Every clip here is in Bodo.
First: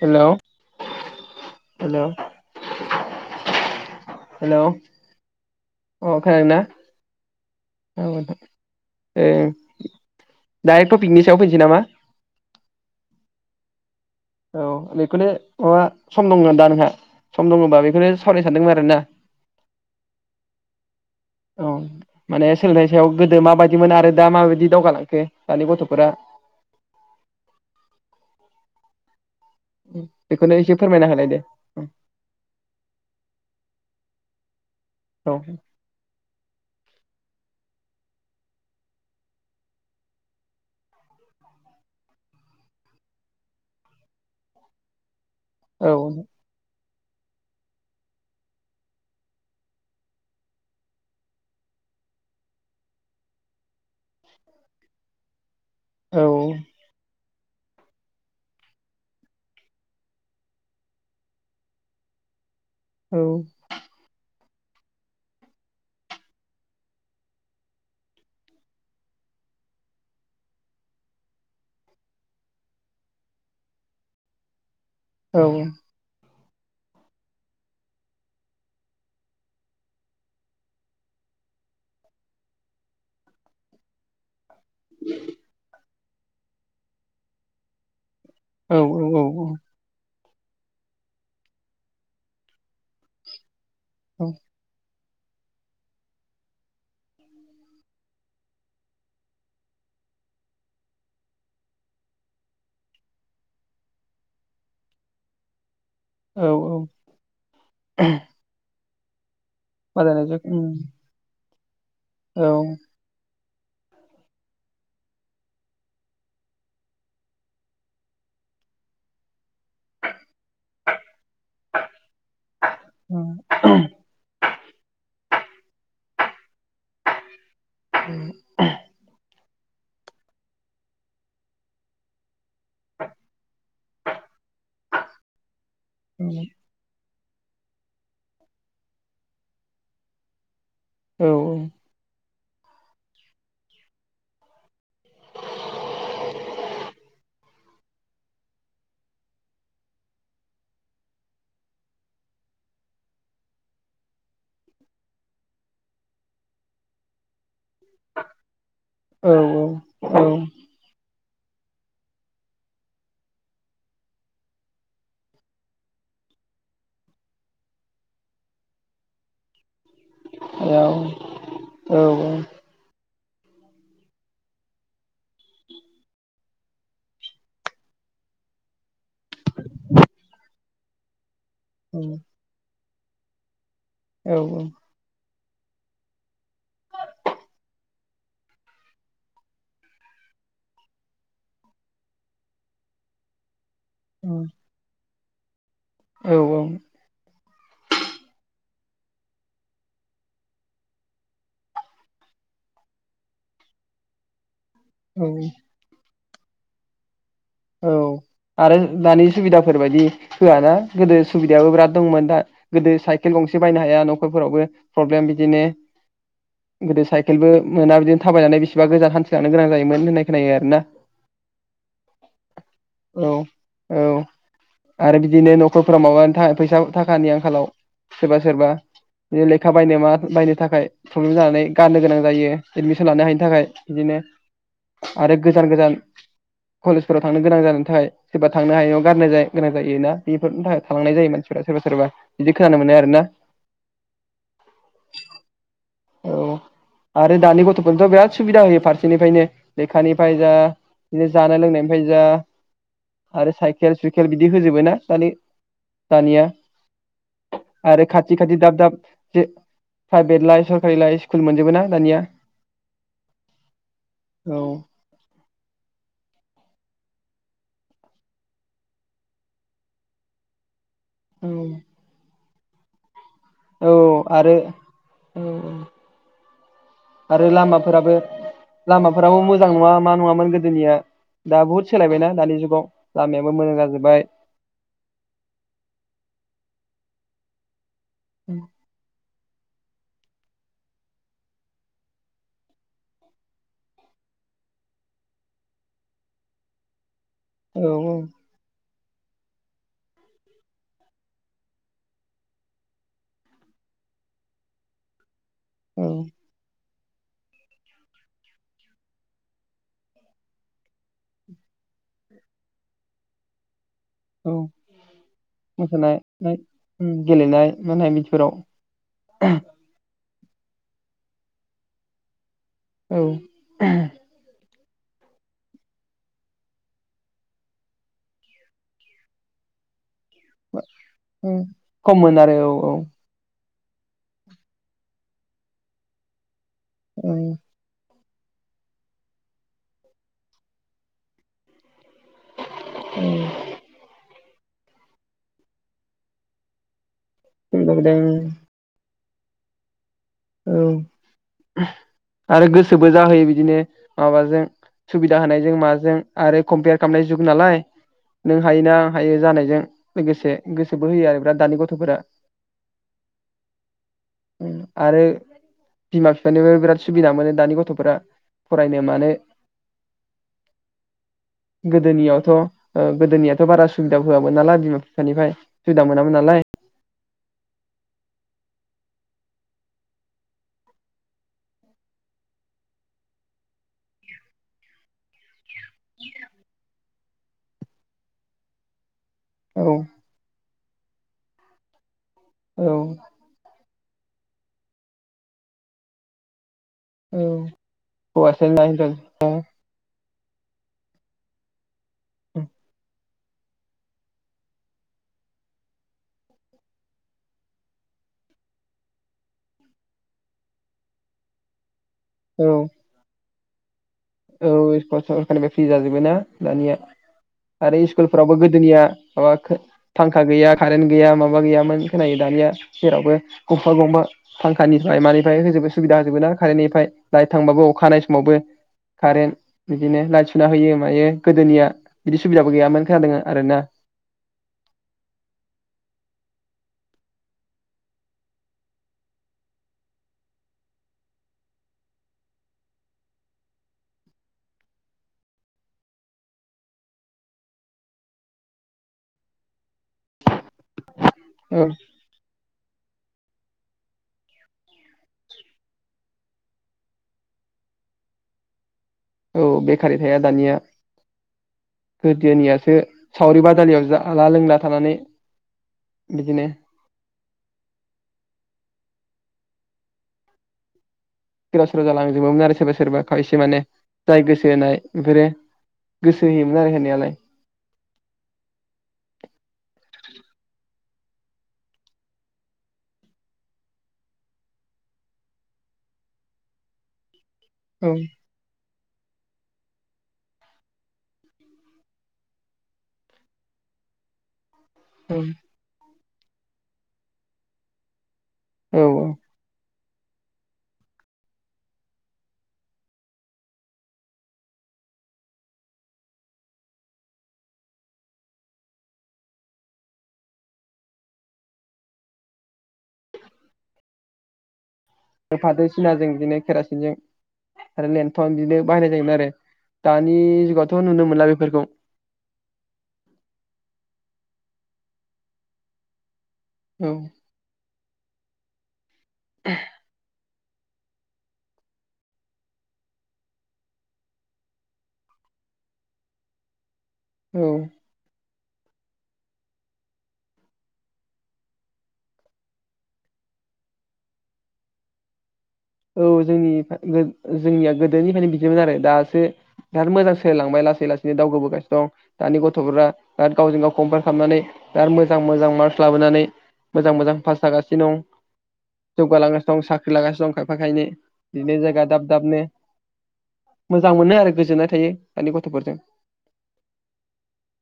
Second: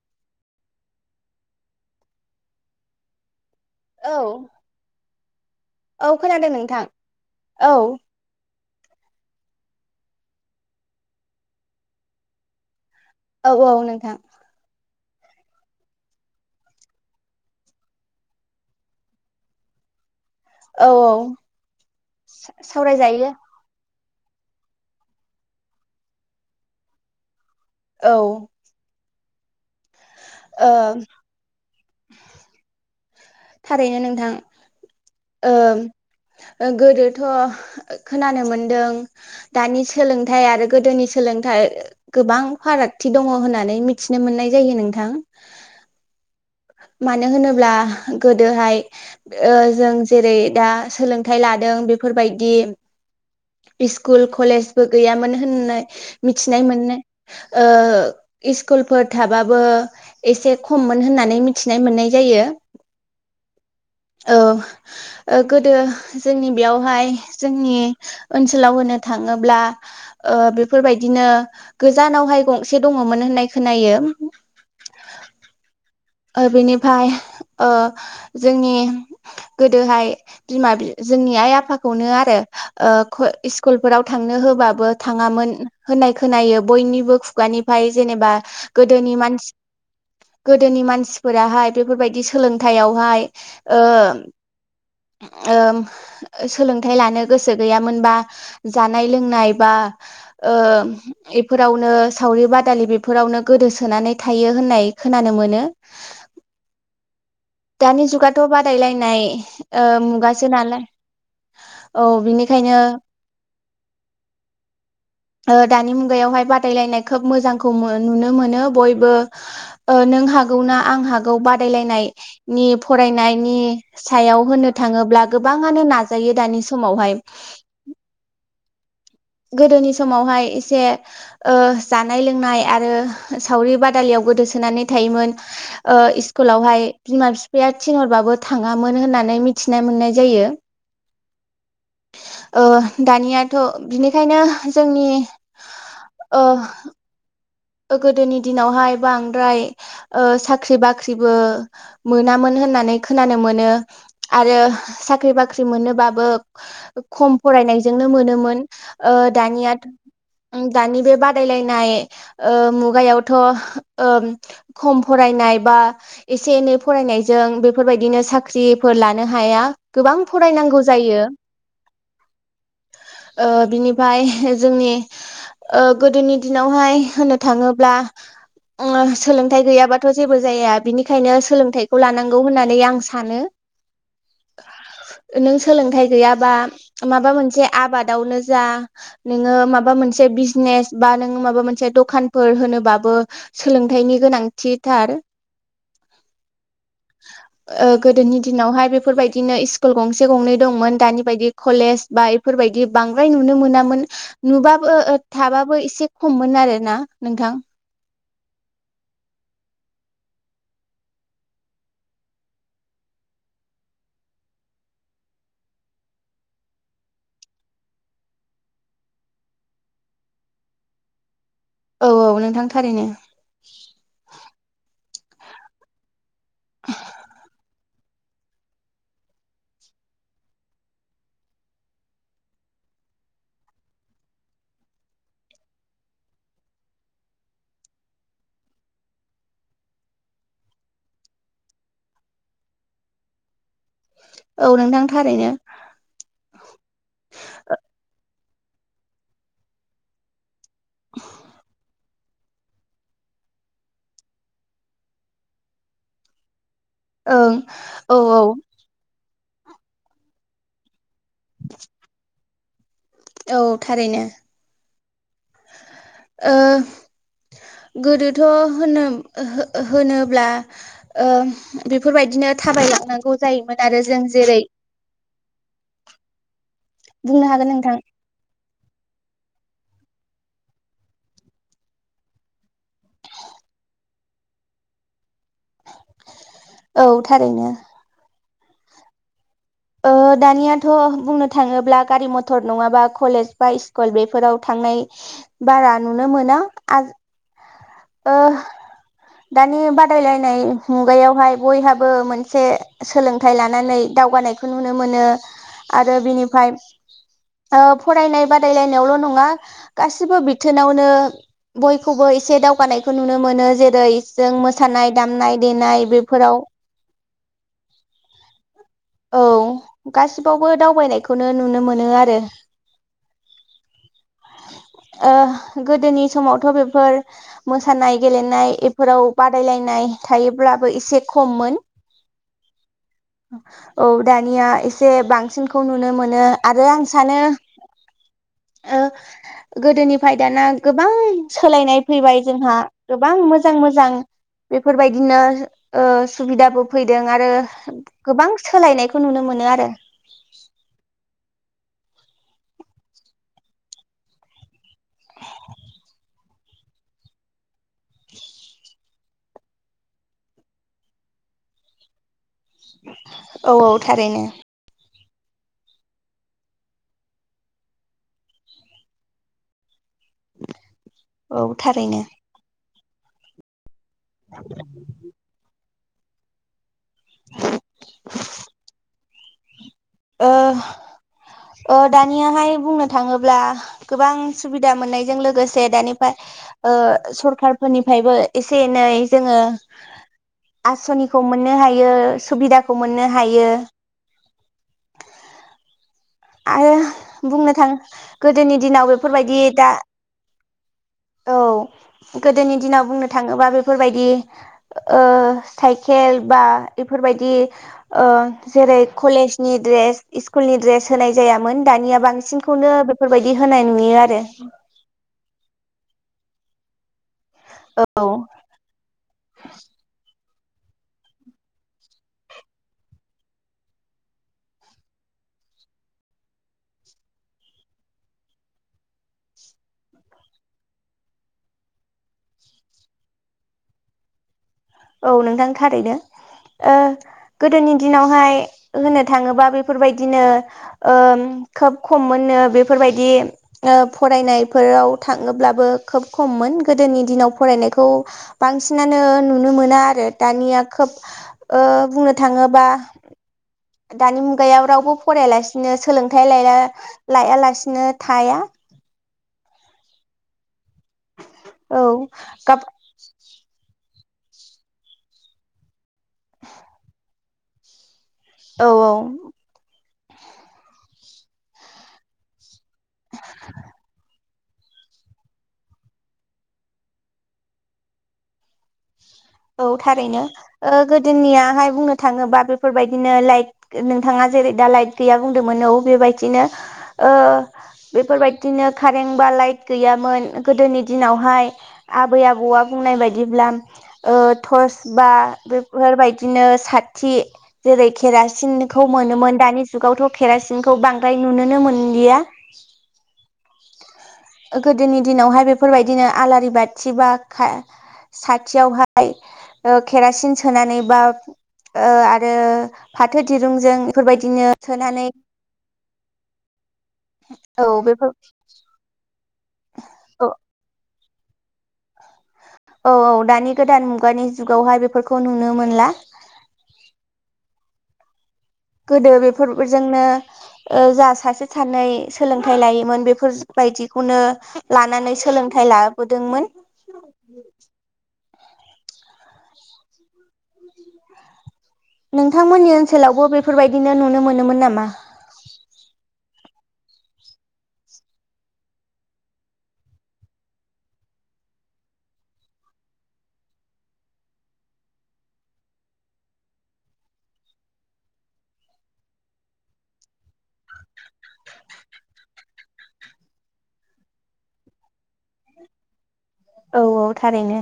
हेलौ हेलौ औ हेलौ औ अ खोनादों खोनादोंना नोंथां औ ओ दायो टपिकनि सायाव फैनोसै नामा औ नोंथां औ बेखौनो माबा सम दङमोन दा नोंहा सम दङबा बेखौनो सावरायनो सानदोंमोन आरोना औ । औ माने सोलोंथाइ सायाव सावरायजायो गोदो माबायदिमोन आरो दा माबायदि दावगालांखो दानि गथ'फोरा। औ बेखौनो ओ एसे फोरमायना होलाय दे । थारैनो नोंथां औ ओ ओ गोदो थ' खोनानो मोनदों दानि सोलोंथाइ आरो गोदोनि सोलोंथाइ गोबां फारागथि दङ होननानै मिथिनो मोननाय जायो नोंथां । औ मानो होनोब्ला गोदोहाय ओ जों जेरै दा सोलोंथाइ लादों बेफोरबायदि स्कुल कलेजबो गैयामोन होननाय औ मिथिनाय मोननो ओ इस्कुलफोर थाबाबो एसे खममोन होननानै मिथ थिनाय मोननाय जायो । औ औ गोदो जोंनि बेयावहाय जोंनि ओनसोलाव होनो थाङोब्ला ओ बेफोरबायदिनो गोजानावहाय गंसे दङमोन होननाय खोनायो । औ ओ बिनिफ्राय ओ जोंनि गोदोहाय बिमा बि जोंनि आइ आफाखौनो आरो ओ ख-स्कुलफोराव थांनो होबा बो थाङामोन । होननाय खोनायो बयनिबो खुगानिफाय जेनेबा औ गोदोनि औ मानसि दोनि मानसिफोराहाय बेफोरबायदि सोलोंथाइयावहाय औ ओ सोलोंथाइ लानो गोसो गैयामोनबा जानाय लोंनाय बा ओ इफोरावनो सावरि बादालि बेफोरावनो गोदोसोनानै थायो होननाय खोनानो मोनो । ओ औ औ दानि जुगाथ' बादायलाय नाय ओ बादायनायजों मुगासो नालाय औ बिनिखायनो ओ दानि मुगायावहाय बादायलायनाय खोब मोजांखौ मो नुनो मोनो बयबो ओ नों हागौ ना आं हागौ गौ बादायलायनाय नि औ फरायनायनि सायाव होनो थांङोब् ब्ला गोबांङानो नाजायो दानि समावहाय [unintelligible] गोदोनि समावहाय एसे ओ जानाय लोंनाय आरो सावरि बादालियाव गोदोसोनानै थायोमोन ओ स्कुलावहाय बिमा बिफा बिराद थिनहरबाबो थाङामोन होननानै मिथिना मोननाय जायो औ औ औ दानियाथ' बिनिखायनो जोंनि ओ गोदोनि दिनावहाय बांद्राय ओ साख्रि बाख्रिबो मोनामोन होननानै खोनानो मोनो आरो साख्रि बाख्रि मोनोबाबो खम फरायनायजोंनो मोनोमोन ओ दानियाथ' औ दानि बे बादाय लायनाय ओ मुगायावथ' उम खम फरायनाय बा एसे एनै फरायनायजों बेफोर बायदिनो साख्रिफोर लानो हाया गोबां फरायनांगौ जायो औ ओ बिनिफ्राय जोंनि ओ गोदोनि दिनावहाय होनो थांङोब्ला उम सोलोंथाइ गैयाबाथ' जेबो जाया बिनिखायनो सोलोंथाइखौ औ लानांगौ होननानै आं सानो औ औ नों सोलोंथाइ गैयाबा माबा मोनसे आबादावनो जा नोंङो माबा मोनसे बिजनेस बा नोङो माबा मोनसे दा दखानफोर होनोबाबो सोलोंथाइनि गोनांथिथार औ औ ओ गोदोनि दिनावहाय बेफोरबायदिनो स्कुल गंसे गंनै दंमोन दानि बायदि कलेज बा बेफोरबायदि बांद्राय नुनो मोनामोन नुबाबो बाबो औ थाबाबो एसे खममोन आरो ना नोंथां औ आरो दानि सुबिदाफोर बदि होआ ना गोदो सुबिदायाबो बिराद दंमोन दा गोदो साइकेल गंसे बायनो हाया न'खरफोरावबो प्रब्लेम बिदिनो गोदो साइकेलबो मोना बिदिनो थाबायनानै बिसेबा गोजान हान्थिलांनो गोनां जायोमोन होननाय खोनायो आरोना औ औ नोंथां थारैनो औ औ आरो बिदिनो न'खरफ्रा माबा खाय फैसा थाखानि आंखालाव सोरबा सोरबा बिदिनो लेखा बायनो मा बायनो थाखाय प्रब्लेम जानानै गारनो गोनां जायो एडमिसन लानो हायिनि थाखाय बिदिनो आरो गोजान गोजान कलेजफोराव थांनो गोनां जा थाखाय सोरबा थांनो हायैआव गारनाय जा गोनां जायोना बेफोरनि थाखाय थालांनाय जायो मानसिफोरा सोरबा सोरबा बिदि खोनानो मोनो आरोना औ नोंथां थारैनो औ आरो दानि गथ फोरनिफ्राय बेराद सो सुबिदा होयो फारसेनिफ्रायनो लेखानिफ्राय जा दिनो जानाय लोंनायनिफ्राय जा आरो साइकेल सुइकेल बिदि होजोबो ना दानि दानिया ओं आरो औ खाथि औ खाथि दाब दाब दे प्राइभेट लायफ सरकारि लायस कुल मोनजोबो ना दानिया औ थारैनो। औ ओ गोदोथ' होनो ओहो ओ होनोब्ला ओ औ बेफोरबायदिनो थाबायलांनां औ आरो औ औ बुंनो आरो हागोन नोंथां लामाफोराबो लामा फोराबो मोजां नङा मा नङामोन गोदोनिया दा बुहुत सोलायबायना दानि जुगाव लामायाबो मोजां जाजोबबाय। औ थारैनो औ ओहो दानियाथ' बुंनो थाङोब्ला गारि मथर नङाबा कलेज बा इस्कल बेफोराव थांनाय बारा नुनो मोना आज औ औ दानि बादायलायनाय मुगायावहाय बयहाबो मोनसे सोलोंथाइ लानानै दावगानायखौ नुनो मोनो। औ आरो बिनिफाय ओ फरायनाय बादायलायनायावल' नङा गासिबो बिथोनावनो बयखौबो एसे दावग गानायखौ नुनो मोनो जेर रै जों औ मोसानाय दामनाय देनाय मोसानाय बेफोराव गेलेनाय नुनाय औ बिदिफोराव [inaudible] गासिबावबो दावबायनायखौनो नुनो मोनो आरो औ ओह गोदोनि समावथ' बेफोर मोसानाय गेलेनाय एफोराव बादायलायनाय थायोब्लाबो एसे खममोन खममोन आरो औ औ औ दानिया एसे बांसिनखौ नुनो मोनो। आरो आं औ सानो ओ गोदोनिफ्राय दाना गोबां सोलायनाय फैबाय जोंहा गोबां मोजां मोजां बेफोरबायदिनो ओ सुबिदाबो फै दों आरो सुबिदा होदों गोबां सोलायनायख खौ नुनो मोनो आरो औ आरो गोसोबो जाहोयो बिदिनो माबाजों सुबिदा होनायजों माजों आरो कम्पियार खालामनाय जुग नालाय नों हायोना आं हायो जानायजों लोगोसे गोसोबो होयो आरो बिराद दानि गथ'फोरा। औ औ थारैनो आरो बिमा बिफानिबो बिराद सुबिदा मोनो दानि गथ'फोरा फरायनो मानो। औ थारैनो गोदोनियावथ ' ओ गोदोनियाथ' बारा सु सुबिदा होआमोन नालाय बिमा बिफानिफाय। सुबिदा मोनामोन नालाय। ओ ओ दानियाहाय बुंनो थाङोब्ला गोबां सुबिदा मोननायजों लोगोसे दानिफ्राय ओ सरखारफोरनिफ्रायबो एसे एनै जोङो औ आस'निखौ मोननो हायो। औ सुबिदाखौ मोननो हायो। आरो औ बुंनो थाङो हौवासा गोदोनि ना दिनाव हिनजावसा बेफोरबायदि दा औ गोदोनि दिनाव बुंनो थाङोबा बेफोरबायदि ओ साइकेल बा बेफोरबायदि ओ जेरै कलेजनि द्रेस स्कुलनि द्रेस होनाय जायामोन। दानिया औ बांसिनखौनो बेफोरबाय बिदि होनाय नुयो आरो औ [unintelligible] फ्रि जाजोब बोना दानिया। आरो औ स्कुलफोरावबो गोदोनिया माबाखो था फांखा गैया कारेन्ट गैया माबा गैयामोन खोनायो दानिया जेरावबो गंफा गंफा फांखानिफ्राय मानिफ्राय होजोबो सुबिदा होजोबोना कारेन्टनिफ्राय लाइट थांबाबो अखा हानाय समावबो। कारेन्ट बिदिनो लाइट सुना होयो मायो गोदोनिया बिदि सुबिदाबो गैयामोन खोनादों आरो ना। औ नोंथां थारैनो ओ गोदोनि दिनावहाय होननो थाङोब्ला बेफोरबायदिनो ओ खोब खममोननो बेफोरबायदि ओ फरायनायफोराव थाङोब्लाबो खोब खममोन गोदोनि दिनाव फरायनायखौ बांसिनानो नु नो मोना आरो दानिया खोब ओ औ बुंनो थाङो बा दानि मुगायाव रावबो फरायालासिनो सोलोंथाइ लाया लायालासिनो थाया। औ बेखारै थाया दानिया। औ गाब गोदोनियासो सावरि बादायनायाव जा जाला लोंला थानानै बिदिनो औ औ गोदाव सोराव जालांजोबोमोन आरो सोरबा सोरबा खायसे माने जाय गोसो होनाय बेफोरो गोसो होयोमोन आरो होनायालाय। औ थारैनो ओ गोदोनियाहाय बुंनो थाङोबा बेफोरबायदिनो लाइट नोंथाङा जेरै दा लाइट गैया बुंदोंमोन औ बेबायदिनो ओ औ बेफोरबायदिनो कारेन्ट बा लाइट गैयामोन गोदोनि दिनावहाय आबै आबौआ बुंनाय बायदिब्ला ओ टस बा बेफोरबायदि बिदिनो साथि जेरै खेरास सिन औ खौ मोनोमोन दानि जुगावथ' केरासिनखौ बांद्राय नुनोनो मोनलिया । गोदोनि दिनावहाय बेफोरबायदिनो आलारि बाथि बा खा साथियावहाय ओ केरासिन सोनानै बा ओ आरो फाथो दिरुंजों बेफोरबायदिनो सोनानै फाथो सिनाजों बिदिनो केरासिनजों औ आरो बेफोर लेन्थन बिदिनो बाहायनाय जायोमोन आरो । दानि औ जुगावथ' नुनो मो मोनला बेफोरखौ औ औ दानि गोदान मुगानि जुगावहाय बेफोरखौ नुनो मोनला । औ गोदो बेफोरजोंनो ओ जा सासे सानै सोलोंथाइ लायोमोन बेफोरबायदिखौनो लानानै सोलोंथाइ लाबोदोंमोन । [inaudible] औ औ नोंथांमोननि ओनसोलावबो बेफोरबायदिनो नुनो मोनोमोन नामा? औ जोंनि जोंनिया गोदोनिफ्रायनो बिदिमोन आरो दासो बिराद मोजां सोलिलांबाय लासै लासैनो दावगबोगासिनो दं दानि गथ'फोरा गावजों गाव कम्पेयार खालामनानै बिराद मोजां मोजां मार्कस लाबोनानै मोजां मोजां पास जागासिनो दं जौगालांगासिनो दं साख्रि लागासिनो दं । फाखायनो बिदिनो जायगा दाब दाबनो मोजां मोनो आरो गोजोननाय थायो दानि गथ'फोरजों । औ औ थारैनो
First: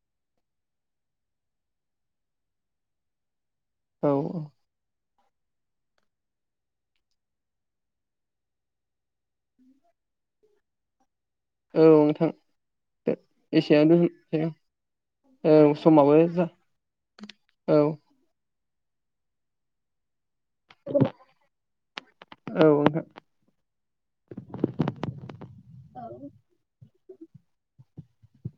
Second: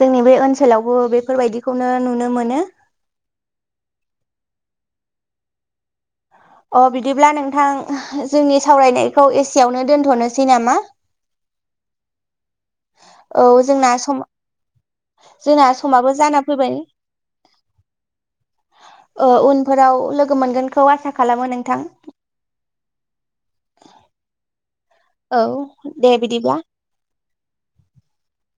जोंनि बे ओनसोलावबो बेफोरबायदिखौनो नुनो मोनो । औ औ अ बिदिब्ला नोंथां जोंनि सावरायनायखौ एसेयावनो दोनथ'नोसै नामा? औ नोंथां । औ जोंना एसेनो सम [unintelligible] औ जोंना समाबो जाना जा फैबाय औ ओ उनफोराव लोगो मोनगोनखौ आसा खालामो नोंथां औ नोंथां । औ दे बिदिब्ला ।